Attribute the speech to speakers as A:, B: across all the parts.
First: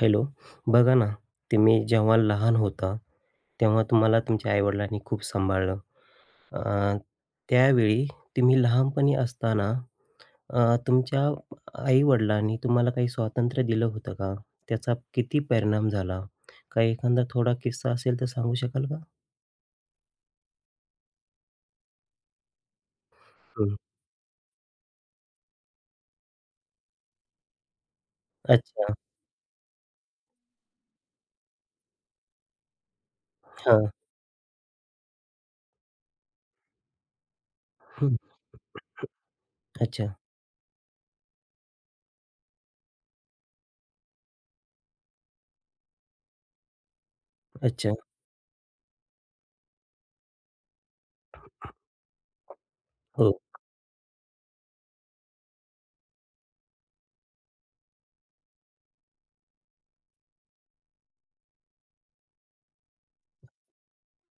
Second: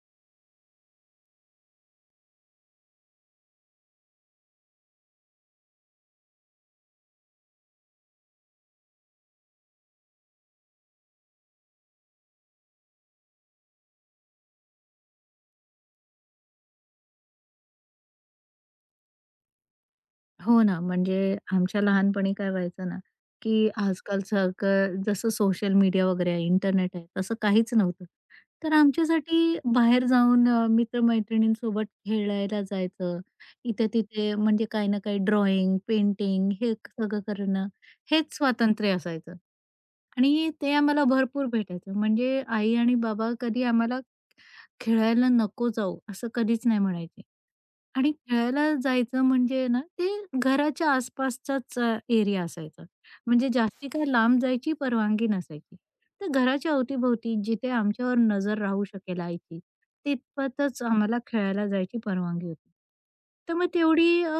A: Hello. बघा ना, तुम्ही जेव्हा लहान होता, तेव्हा तुम्हाला तुमच्या आई-वडिलांनी खूप सांभाळलं. अ, त्यावेळी तुम्ही लहानपणी असताना तुमच्या आई तुम्हाला काही स्वातंत्र्य दिलं होतं का? त्याचा किती परिणाम झाला? काही एखादा थोडा किस्सा असेल तर सांगू शकाल का?
B: हो ना, म्हणजे आमच्या लहानपणी काय व्हायचं ना, की
A: हं.
B: आजकाल सगळं जसं सोशल मीडिया वगैरे आहे, इंटरनेट आहे, तसं काहीच नव्हतं. तर
A: अच्छा.
B: आमच्यासाठी बाहेर जाऊन मित्र-मैत्रिणींसोबत खेळायला जायचं.
A: हां.
B: इथे-तिथे म्हणजे काही ना काही ड्रॉइंग, पेंटिंग हे सगळं करणं,
A: हं.
B: हेच स्वातंत्र्य असायचं
A: अच्छा,
B: आणि ते आम्हाला भरपूर भेटायचं. म्हणजे आई आणि बाबा कधी आम्हाला खेळायला नको जाऊ, असं कधीच नाही म्हणायचे.
A: अच्छा.
B: आणि खेळायला जायचं म्हणजे ना, ते घराच्या आसपासचाच एरिया असायचा.
A: हो,
B: म्हणजे जास्ती काय लांब जायची परवानगी नसायची. तर घराच्या अवतीभोवती जिथे आमच्यावर नजर राहू शकेल आईची, तितपतच आम्हाला खेळायला जायची परवानगी होती. तर मग तेवढी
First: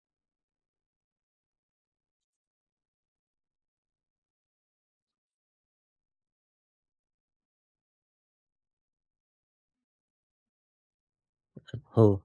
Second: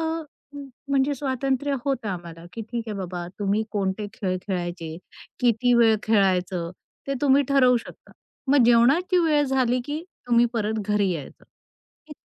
B: म्हणजे स्वातंत्र्य होतं आम्हाला, की ठीक आहे बाबा, तुम्ही कोणते खेळ खेळायचे, किती वेळ खेळायचं, ते तुम्ही ठरवू शकता. मग जेवणाची वेळ झाली, की तुम्ही परत घरी यायचं.
A: हो.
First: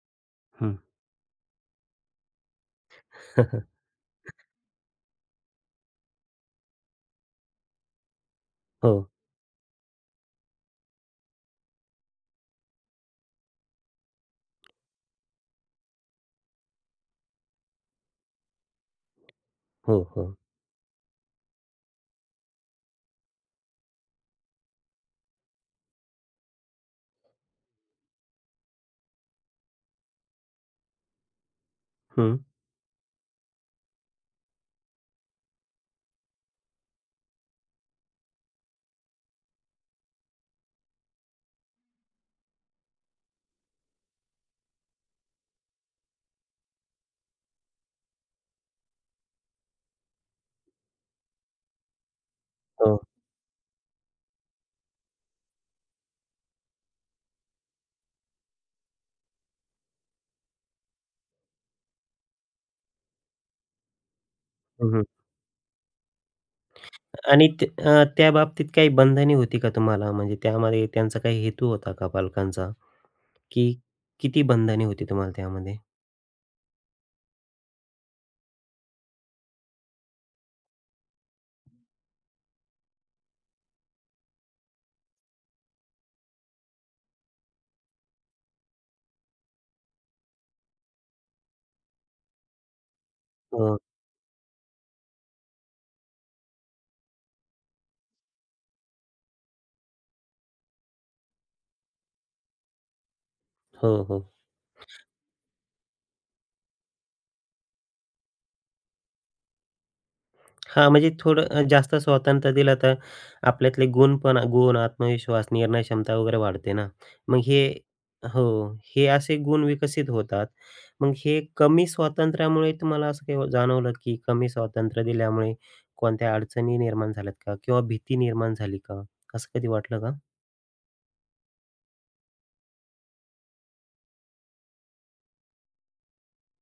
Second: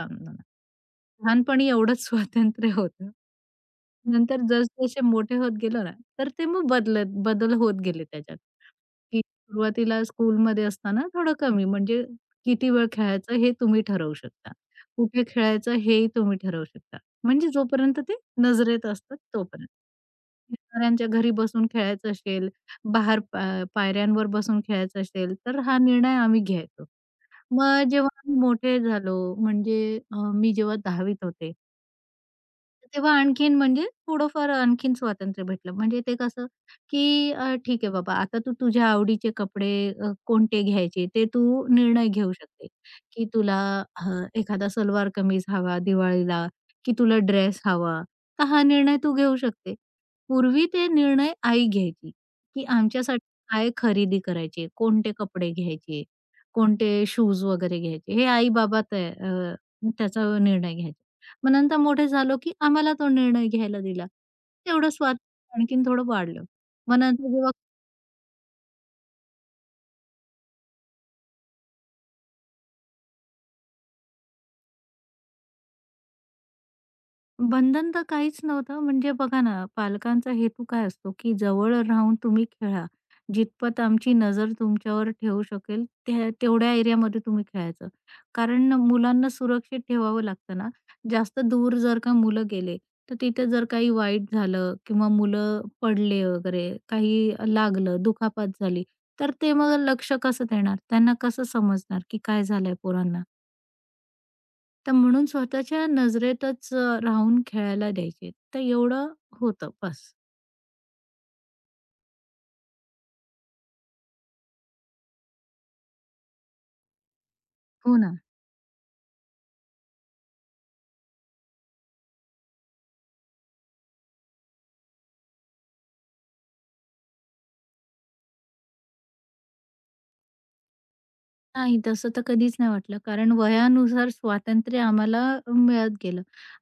B: इतकं काम.
A: हं.
B: लहानपणी एवढंच स्वातंत्र्य होतं. हं. नंतर जसजसे मोठे होत गेलो ना, तर ते मग बदल होत गेले त्याच्यात,
A: हो,
B: की सुरुवातीला स्कूलमध्ये असताना थोडं कमी म्हणजे किती वेळ खेळायचं हे तुम्ही ठरवू शकता. कुठे खेळायचं हेही तुम्ही ठरवू शकता. म्हणजे जोपर्यंत ते नजरेत असतात तोपर्यंत.
A: हो, हो.
B: शेजाऱ्यांच्या घरी बसून खेळायचं असेल, बाहेर पायऱ्यांवर बसून खेळायचं असेल, तर हा निर्णय आम्ही घ्यायचो. मग जेव्हा आम्ही मोठे झालो म्हणजे मी जेव्हा 10वीत होते,
A: हं.
B: तेव्हा आणखीन म्हणजे थोडंफार आणखीन स्वातंत्र्य भेटलं. म्हणजे ते कसं, की ठीक आहे बाबा आता तू तुझ्या आवडीचे कपडे कोणते घ्यायचे ते तू निर्णय घेऊ शकते, की तुला अ, एखादा सलवार कमीज हवा दिवाळीला, की तुला ड्रेस हवा. तर हा निर्णय तू घेऊ शकते. पूर्वी ते निर्णय आई घ्यायची, की
A: हो.
B: आमच्यासाठी काय खरेदी करायची, कोणते कपडे घ्यायचे, कोणते शूज वगैरे घ्यायचे. हे आई-बाबा त्याचा निर्णय घ्यायचा. मग नंतर मोठे झालो, की आम्हाला तो निर्णय घ्यायला दिला. तेवढं
A: हं, हं.
B: स्वातंत्र्य आणखीन थोडं वाढलं. मग नंतर
A: आणि
B: जेव्हा
A: ते त्या बाबतीत काही बंधने होती का तुम्हाला? म्हणजे त्यामध्ये त्यांचा काही हेतू होता का पालकांचा? की किती बंधने होती तुम्हाला त्यामध्ये?
B: बंधन तर काहीच नव्हतं. म्हणजे बघा ना, पालकांचा हेतू काय असतो, की जवळ राहून तुम्ही खेळा. जितपत आमची नजर तुमच्यावर ठेवू शकेल, त्या तेवढ्या एरियामध्ये तुम्ही खेळायचं. कारण मुलांना सुरक्षित ठेवावं लागतं ना. जास्त दूर जर का मुलं गेले, तर तिथे जर
A: हो,
B: काही वाईट झालं किंवा मुलं पडले वगैरे, काही लागलं, दुखापत झाली, तर ते मग लक्ष कसं देणार? त्यांना कसं समजणार, की काय झालंय पोरांना?
A: हो, हो.
B: तर म्हणून स्वतःच्या नजरेतच राहून खेळायला द्यायचे. तर एवढं होतं बस.
A: हां, म्हणजे थोडं जास्त स्वातंत्र्य दिलं तर आपल्यातले गुण, आत्मविश्वास, निर्णय क्षमता वगैरे वाढते ना. मग हे
B: हो ना.
A: हो, हे असे गुण विकसित होतात. मग हे कमी स्वातंत्र्यामुळे तुम्हाला असं काही जाणवलं की कमी स्वातंत्र्य दिल्यामुळे कोणत्या अडचणी निर्माण झाल्यात का? किंवा भीती निर्माण झाली का? असं कधी वाटलं का?
B: नाही, तसं तर कधीच नाही वाटलं. कारण वयानुसार स्वातंत्र्य आम्हाला मिळत गेलं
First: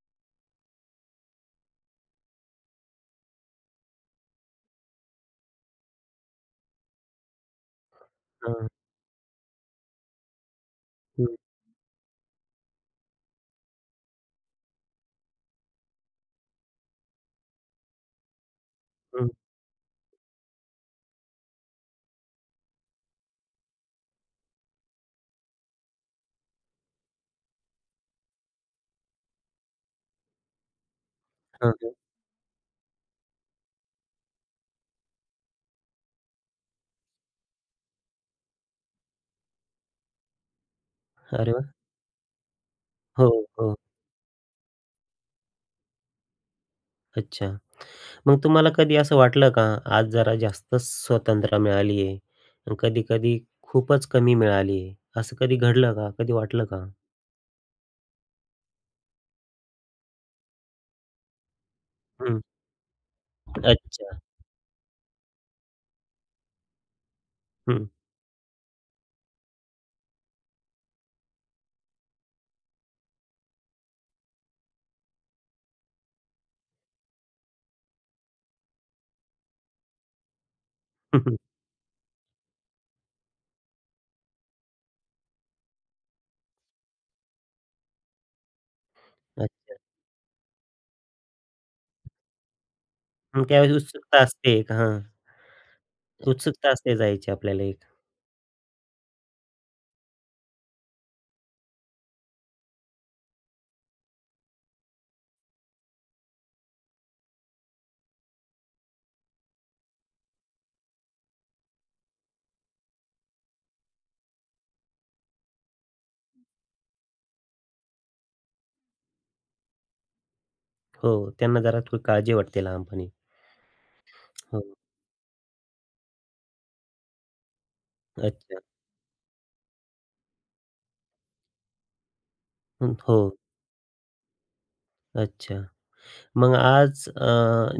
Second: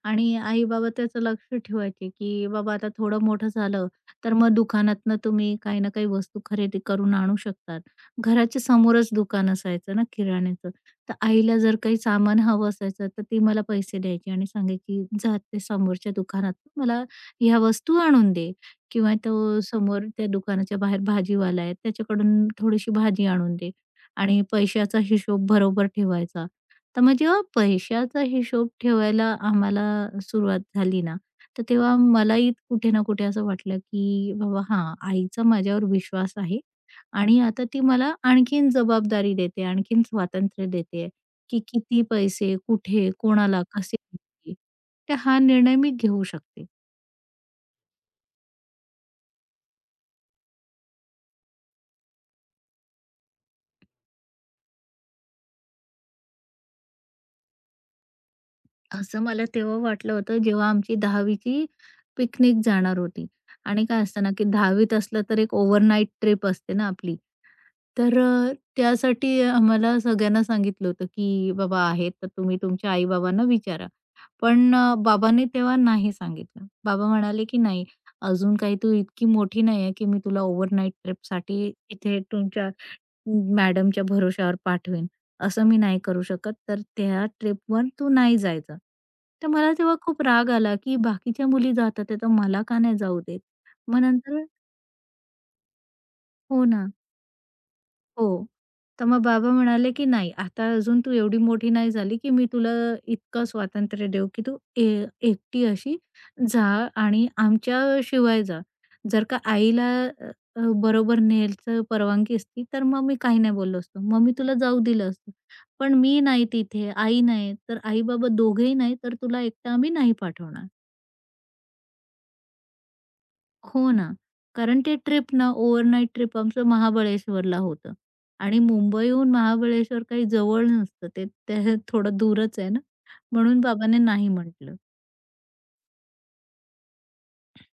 B: आणि आई-बाबा त्याचं लक्ष ठेवायचे, की बाबा आता थोडं मोठं झालं, तर मग दुकानातनं तुम्ही काही ना काही वस्तू खरेदी करून आणू शकतात. घराच्या समोरच दुकान असायचं ना किराण्याचं. तर
A: हं,
B: आईला जर काही सामान हवं असायचं, तर ती मला पैसे द्यायची आणि सांगायची, "जा ते समोरच्या दुकानात मला ह्या वस्तू आणून दे." किंवा
A: हं.
B: तो समोर त्या दुकानाच्या बाहेर भाजीवाला आहे, त्याच्याकडून थोडीशी भाजी आणून दे. आणि पैशाचा हिशोब बरोबर ठेवायचा. तर मग जेव्हा पैशाचा हिशोब ठेवायला आम्हाला सुरुवात झाली ना, तर
A: हां, हां.
B: तेव्हा मलाही कुठे ना कुठे असं वाटलं, की बाबा हां, आईचा माझ्यावर विश्वास आहे आणि आता ती मला आणखीन जबाबदारी देते, आणखीन स्वातंत्र्य देते,
A: अरे
B: की
A: वाह!
B: किती पैसे, कुठे,
A: हो,
B: कोणाला,
A: हो.
B: कसे द्यायचे. तर हा निर्णय मी घेऊ शकते.
A: अच्छा. मग तुम्हाला कधी असं वाटलं का, आज जरा जास्तच स्वतंत्रता मिळाली आहे आणि कधी-कधी खूपच कमी मिळाली आहे, असं कधी घडलं का? कधी वाटलं का?
B: असं मला तेव्हा वाटलं होतं जेव्हा आमची 10वी ची
A: हं.
B: पिकनिक जाणार होती आणि काय
A: अच्छा.
B: असतं ना, की 10वी असलं तर एक ओव्हरनाईट ट्रिप असते ना आपली.
A: हं,
B: तर त्यासाठी आम्हाला सगळ्यांना सांगितलं होतं, की "बाबा आहेत तर तुम्ही तुमच्या आई-बाबांना विचारा." पण बाबांनी तेव्हा नाही सांगितलं. बाबा म्हणाले, की "नाही, अजून काही तू इतकी मोठी नाही आहे, की मी तुला ओव्हरनाईट
A: हं, हं.
B: ट्रिपसाठी इथे तुमच्या मॅडमच्या भरोश्यावर पाठवेन, असं मी नाही करू शकत, तर त्या ट्रिपवर तू नाही जायचं. तर
A: अच्छा.
B: मला तेव्हा खूप राग आला, की बाकीच्या मुली जातात आहे, तर मला का नाही जाऊ देत?
A: मग त्यावेळेस
B: मग
A: उत्सुकता
B: नंतर
A: असते एक हां.
B: हो
A: उत्सुकता
B: ना.
A: असते जायची आपल्याला एक.
B: हो. तर मग बाबा म्हणाले, की "नाही, आता अजून तू एवढी मोठी नाही झाली, की मी तुला इतकं स्वातंत्र्य देऊ, की तू एकटी अशी जा आणि आमच्या शिवाय जा. जर का आईला अ, अ, बरोबर न्यायचं परवानगी असती, तर मग मी काही नाही बोललो असतो. मग मी तुला जाऊ दिलं असतं. पण मी नाही तिथे, आई नाही, तर आई-बाबा दोघेही नाही, तर तुला एकटं आम्ही नाही पाठवणार."
A: हो, त्यांना जरा थोडी काळजी वाटते लहानपणी.
B: हो ना.
A: हो.
B: कारण ते ट्रिप ना ओव्हरनाईट ट्रिप आमचं महाबळेश्वरला होतं
A: अच्छा.
B: आणि मुंबईहून महाबळेश्वर काही जवळ नसतं. ते ते थोडं दूरच आहे ना,
A: हं, हो.
B: म्हणून बाबांनी नाही म्हटलं.
A: अच्छा. मग आज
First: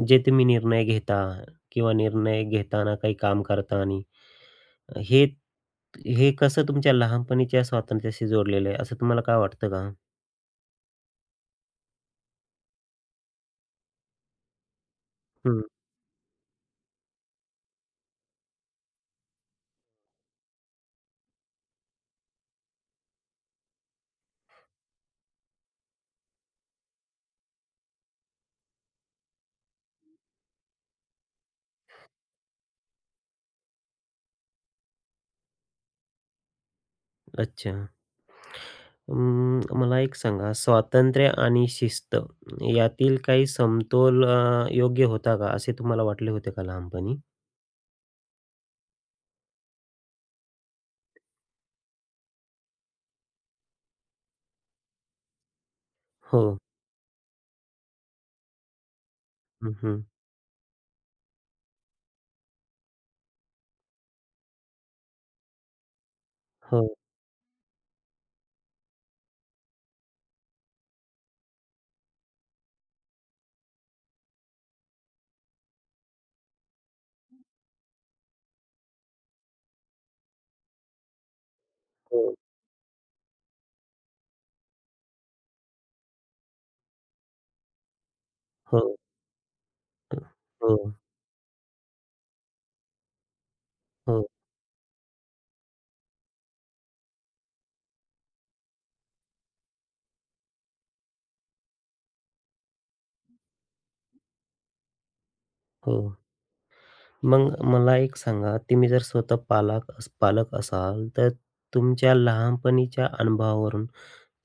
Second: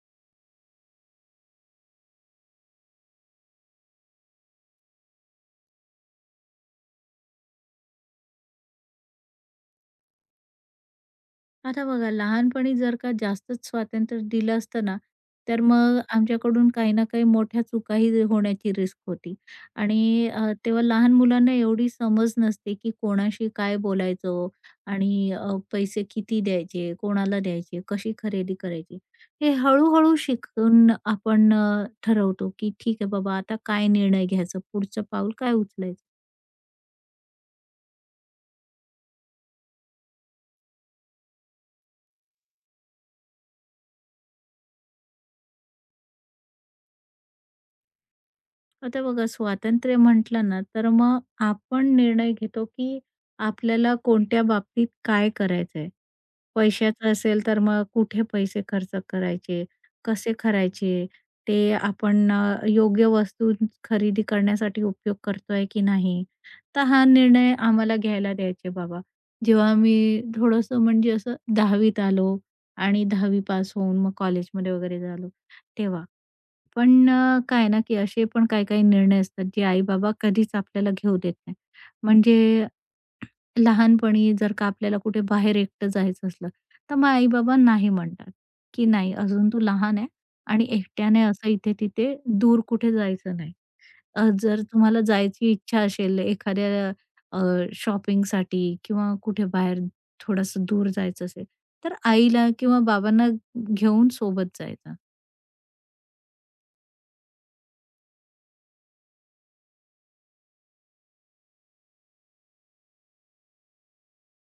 A: जे तुम्ही निर्णय घेता किंवा निर्णय घेताना काही काम करताना हे हे कसं तुमच्या लहानपणीच्या स्वातंत्र्याशी जोडलेलं आहे, असं तुम्हाला काय वाटतं का?
B: आता बघा, लहानपणी जर का जास्तच स्वातंत्र्य दिलं असतं ना, तर
A: हं,
B: हं. मग आमच्याकडून काही ना काही मोठ्या चुकाही होण्याची रिस्क होती आणि तेव्हा लहान मुलांना एवढी समज नसते, की कोणाशी काय बोलायचं आणि पैसे किती द्यायचे, कोणाला द्यायचे, कशी खरेदी करायची. हे हळू शिकून आपण ठरवतो, की ठीक आहे बाबा, आता काय निर्णय घ्यायचा, पुढचं पाऊल काय उचलायचं.
A: अच्छा. अं, मला एक सांगा स्वातंत्र्य आणि शिस्त यातील काही समतोल योग्य होता का? असे तुम्हाला वाटले होते का लहानपणी?
B: आता बघा स्वातंत्र्य म्हटलं ना, तर मग आपण निर्णय घेतो, की आपल्याला कोणत्या बाबतीत काय करायचंय.
A: हो.
B: पैशाचं असेल तर मग कुठे पैसे खर्च करायचे,
A: हं, हं.
B: कसे करायचे, ते आपण योग्य वस्तू खरेदी करण्यासाठी उपयोग करतोय की नाही.
A: हो,
B: तर हा निर्णय आम्हाला घ्यायला द्यायचे बाबा. जेव्हा मी थोडंसं म्हणजे असं 10वीत आलो आणि 10वी पास होऊन मग कॉलेजमध्ये वगैरे झालो, तेव्हा. पण काय ना, की असे पण काही-काही निर्णय असतात, जे आई-बाबा कधीच आपल्याला घेऊ देत नाही.
A: हो,
B: म्हणजे लहानपणी जर का आपल्याला कुठे बाहेर एकटं जायचं असलं, तर मग आई-बाबा नाही म्हणतात,
A: हो.
B: की "नाही, अजून तू लहान आहे आणि
A: हो, हो,
B: एकट्याने असं इथे-तिथे दूर कुठे जायचं नाही.
A: हो,
B: जर तुम्हाला जायची इच्छा असेल एखाद्या शॉपिंगसाठी किंवा कुठे बाहेर थोडंसं दूर जायचं असेल, तर आईला किंवा बाबांना घेऊन सोबत जायचं."
A: हो. मग मला एक सांगा, तुम्ही जर स्वतः पालक असाल, तर तुमच्या लहानपणीच्या अनुभवावरून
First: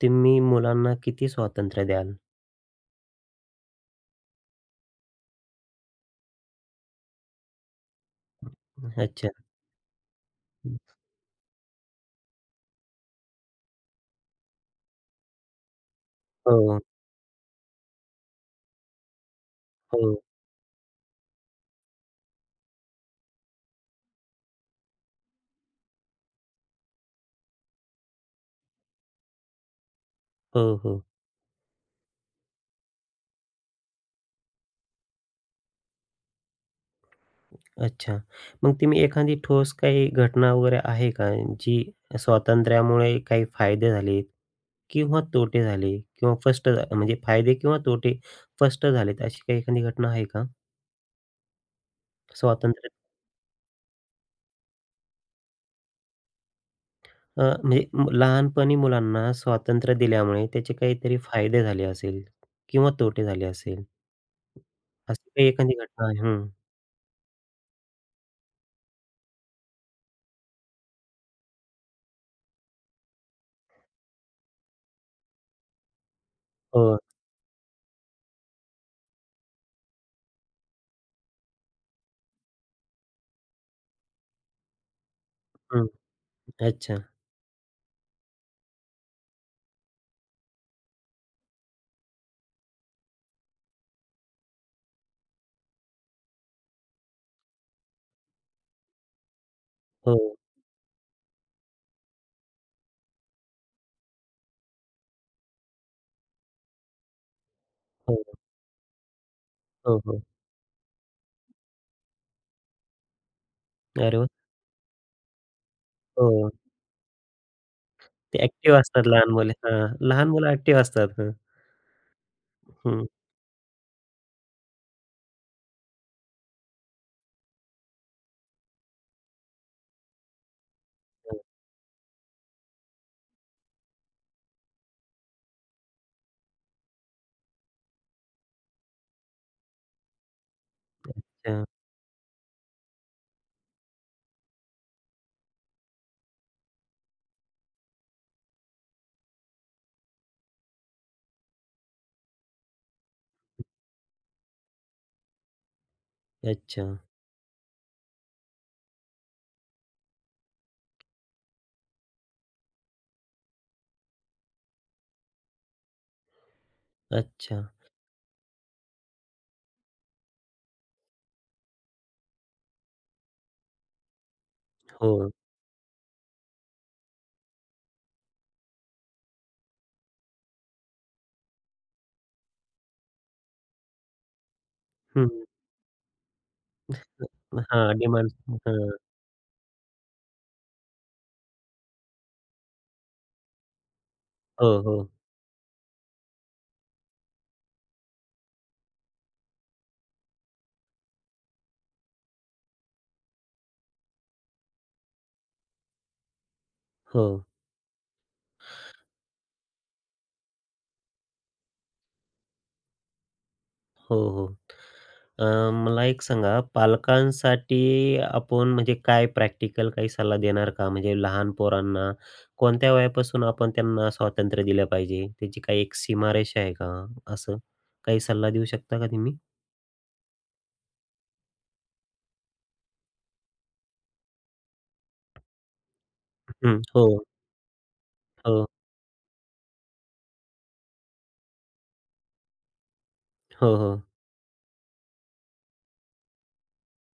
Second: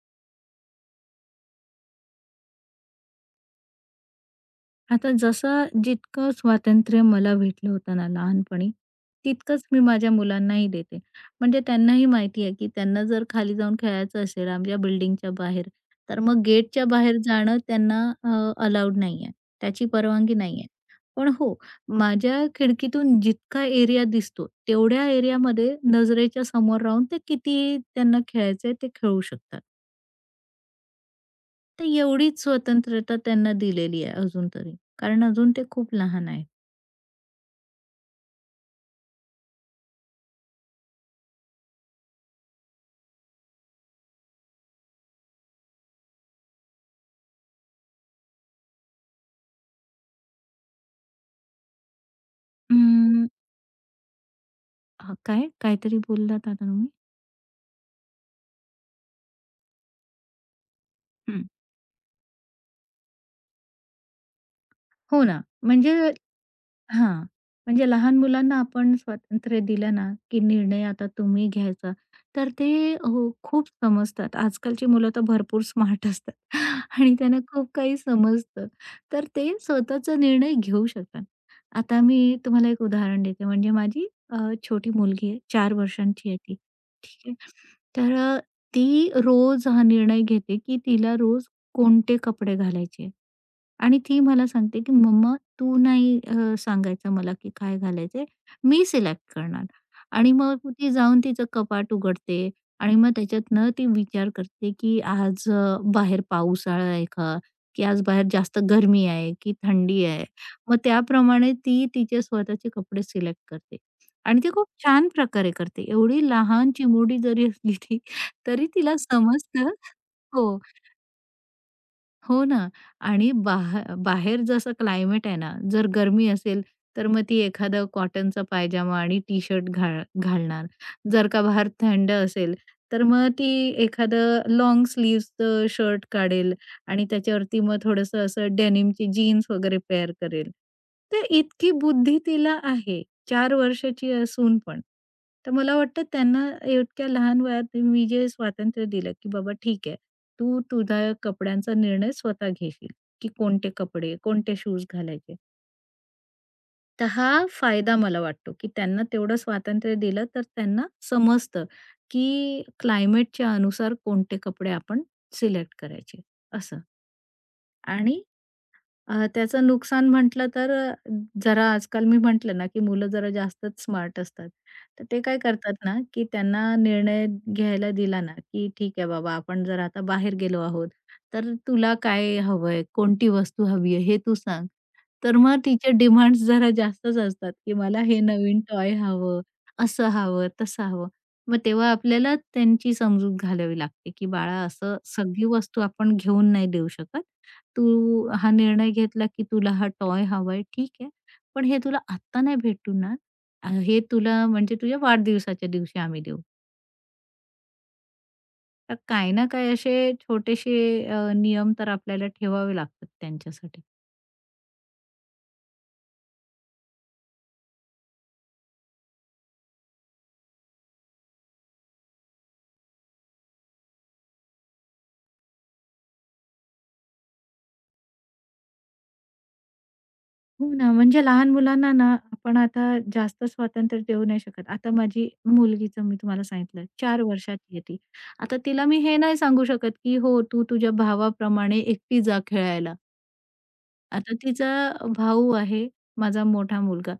A: तुम्ही मुलांना किती स्वातंत्र्य द्याल?
B: आता जसं जितकं स्वातंत्र्य मला भेटलं होतं ना लहानपणी,
A: अच्छा.
B: तितकंच मी माझ्या मुलांनाही देते. म्हणजे त्यांनाही माहिती आहे, की त्यांना जर खाली जाऊन खेळायचं असेल आमच्या बिल्डिंगच्या बाहेर, तर मग
A: हो,
B: गेटच्या बाहेर जाणं त्यांना अलाउड नाही आहे. त्याची
A: हो,
B: परवानगी नाही आहे. पण हो, माझ्या खिडकीतून जितका एरिया दिसतो, तेवढ्या एरियामध्ये नजरेच्या समोर राहून ते कितीही त्यांना खेळायचंय ते खेळू शकतात.
A: हो, हो.
B: तर एवढीच स्वतंत्रता त्यांना दिलेली आहे अजून तरी. कारण अजून ते खूप लहान आहेत.
A: अच्छा. मग तुम्ही एखादी ठोस काही घटना वगैरे आहे का, जी स्वातंत्र्यामुळे काही फायदे झालेत किंवा तोटे झाले किंवा फस्ट म्हणजे फायदे किंवा तोटे फस्ट झालेत, अशी काही एखादी घटना आहे का? स्वातंत्र्य
B: अं, हा, काय? काहीतरी बोललात आता तुम्ही?
A: म्हणजे लहानपणी मुलांना स्वातंत्र्य दिल्यामुळे त्याचे काहीतरी
B: हं.
A: फायदे झाले असेल किंवा तोटे झाले असेल,
B: हो
A: अशी
B: ना.
A: काही एखादी
B: म्हणजे
A: घटना आहे? हं.
B: हां. म्हणजे लहान मुलांना आपण स्वातंत्र्य दिलं ना, की निर्णय आता तुम्ही घ्यायचा, तर ते हो, खूप समजतात. आजकालची मुलं तर भरपूर स्मार्ट असतात
A: हो.
B: आणि त्यांना खूप काही समजतं. तर ते स्वतःचा निर्णय घेऊ शकतात. आता मी तुम्हाला एक उदाहरण देते. म्हणजे माझी छोटी मुलगी आहे, 4
A: हं.
B: वर्षांची आहे ती.
A: अच्छा.
B: करायचे. तर ती रोज हा निर्णय घेते की तिला रोज कोणते कपडे घालायचे. आणि ती मला सांगते, की "मम्मा तू नाही सांगायचं मला की काय घालायचंय, मी सिलेक्ट करणार." आणि
A: हो,
B: मग ती जाऊन तिचं कपाट उघडते आणि मग त्याच्यातनं ती विचार करते, की आज बाहेर पावसाळा आहे का? की आज
A: हो,
B: बाहेर जास्त गरमी आहे की
A: हो,
B: थंडी
A: हो.
B: आहे? मग त्याप्रमाणे ती तिचे स्वतःचे कपडे सिलेक्ट करते
A: अरे वाह!
B: आणि ती खूप छान प्रकारे करते. एवढी
A: हो.
B: लहान चिमुरडी जरी असली ती,
A: ते
B: तरी
A: ॲक्टिव्ह
B: तिला
A: असतात लहान मुले.
B: समजतं
A: हां, लहान मुलं
B: हो.
A: ॲक्टिव्ह असतात. हं.
B: हो ना.
A: हं.
B: आणि बाहेर जसं क्लायमेट आहे ना, जर गरमी असेल, तर मग ती एखादा कॉटनचा पायजामा आणि टी-शर्ट घालणार. जर का बाहेर थंड असेल, तर मग ती एखादं लाँग स्लीव्हजचं शर्ट काढेल आणि त्याच्यावरती मग थोडंसं असं डेनिमची जीन्स वगैरे पेअर करेल. तर
A: अच्छा,
B: इतकी बुद्धी तिला आहे. 4 वर्षाची असून पण. तर मला वाटतं त्यांना इतक्या लहान वयात मी जे स्वातंत्र्य दिलं, की बाबा ठीक आहे, तू तुझ्या कपड्यांचा निर्णय स्वतः घेशील, की कोणते कपडे, कोणते शूज घालायचे.
A: अच्छा,
B: तर हा फायदा मला वाटतो, की त्यांना तेवढं स्वातंत्र्य दिलं तर त्यांना समजतं, की क्लायमेटच्या अनुसार कोणते कपडे आपण सिलेक्ट करायचे असं.
A: अच्छा.
B: आणि त्याचं नुकसान म्हटलं तर जरा आजकाल मी म्हटलं ना, की मुलं जरा जास्तच स्मार्ट असतात. तर ते
A: हो.
B: काय करतात ना, की त्यांना निर्णय घ्यायला दिला ना, की "ठीक आहे बाबा, आपण जर आता बाहेर गेलो आहोत, तर तुला काय हवंय? कोणती वस्तू हवी आहे? हे तू सांग."
A: हं.
B: तर मग तिचे डिमांड्स जरा जास्तच असतात, की
A: हां,
B: "मला हे
A: डिमांड.
B: नवीन
A: हां.
B: टॉय हवं, असं हवं, तसं हवं." मग तेव्हा आपल्याला त्यांची समजूत घालावी लागते, की "बाळा,
A: हो,
B: असं
A: हो,
B: सगळी वस्तू आपण घेऊन नाही देऊ शकत. तू हा निर्णय घेतला की तुला हा टॉय हवाय, ठीक आहे. पण हे तुला आत्ता नाही भेटणार. हे तुला म्हणजे तुझ्या वाढदिवसाच्या दिवशी आम्ही देऊ.
A: हो.
B: तर काही ना काही असे छोटेसे नियम तर आपल्याला ठेवावे लागतात त्यांच्यासाठी.
A: हो, हो. अ, मला एक सांगा, पालकांसाठी आपण म्हणजे काय प्रॅक्टिकल काही सल्ला देणार का? म्हणजे लहान पोरांना कोणत्या वयापासून आपण त्यांना स्वातंत्र्य दिलं पाहिजे? त्याची काही एक सीमारेषा आहे का? असं काही सल्ला देऊ शकता का तुम्ही?
B: हो ना, म्हणजे लहान मुलांना ना आपण आता जास्त स्वातंत्र्य देऊ नाही शकत. आता माझी मुलगीचं मी तुम्हाला
A: हं,
B: सांगितलं 4
A: हो,
B: वर्षाची आहे ती. आता
A: हो,
B: तिला मी हे नाही सांगू शकत, की "हो, तू तुझ्या भावाप्रमाणे एकटी जा खेळायला."
A: हो, हो,
B: आता तिचा भाऊ आहे, माझा मोठा मुलगा.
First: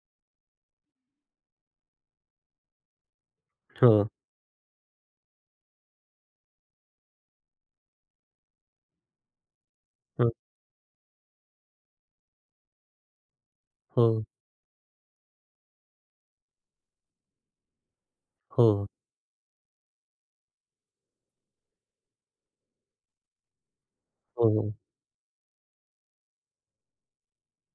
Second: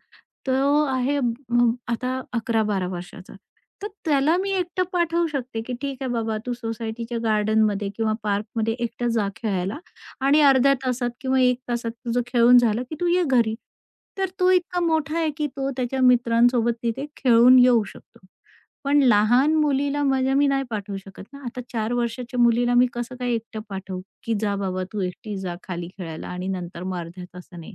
B: तो आहे आता 11 12 वर्षाचा. तर
A: हो,
B: त्याला मी एकटं पाठवू शकते, की "ठीक आहे बाबा, तू सोसायटीच्या गार्डनमध्ये किंवा पार्कमध्ये एकटा जा खेळायला
A: हो,
B: आणि अर्ध्या तासात किंवा 1 तासात तुझं खेळून झालं, की तू ये घरी."
A: हो,
B: तर तो इतका मोठा आहे, की तो त्याच्या मित्रांसोबत तिथे खेळून येऊ शकतो.
A: हो,
B: पण लहान मुलीला म्हणजे मी नाही पाठवू शकत ना. आता 4 वर्षाच्या मुलीला मी कसं काय एकटं पाठवू, की "जा
A: हो,
B: बाबा तू एकटी जा खाली खेळायला आणि नंतर मग अर्ध्या तासाने."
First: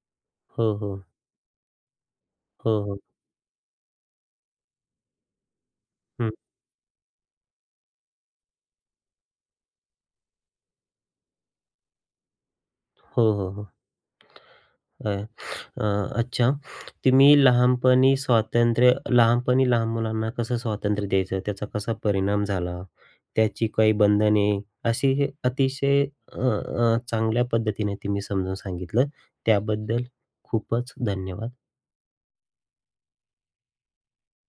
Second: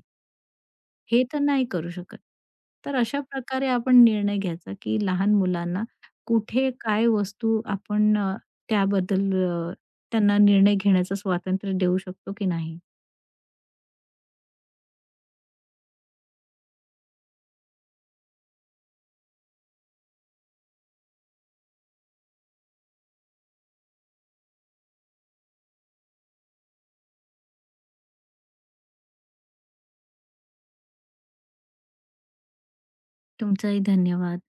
A: हो, हो, हो,
B: हे तर नाही करू शकत.
A: हो,
B: तर
A: हो,
B: अशा प्रकारे आपण निर्णय घ्यायचा, की लहान मुलांना कुठे काय वस्तू आपण त्याबद्दल त्यांना निर्णय घेण्याचं स्वातंत्र्य देऊ शकतो की नाही.
A: हो, हो, हो. अ, अ, अच्छा. तुम्ही लहानपणी लहान मुलांना कसं स्वातंत्र्य द्यायचं? त्याचा कसा परिणाम झाला? त्याची काही बंधने अशी हे अतिशय अ, अ, चांगल्या पद्धतीने तुम्ही समजून सांगितलं. त्याबद्दल खूपच धन्यवाद.
B: तुमचाही धन्यवाद.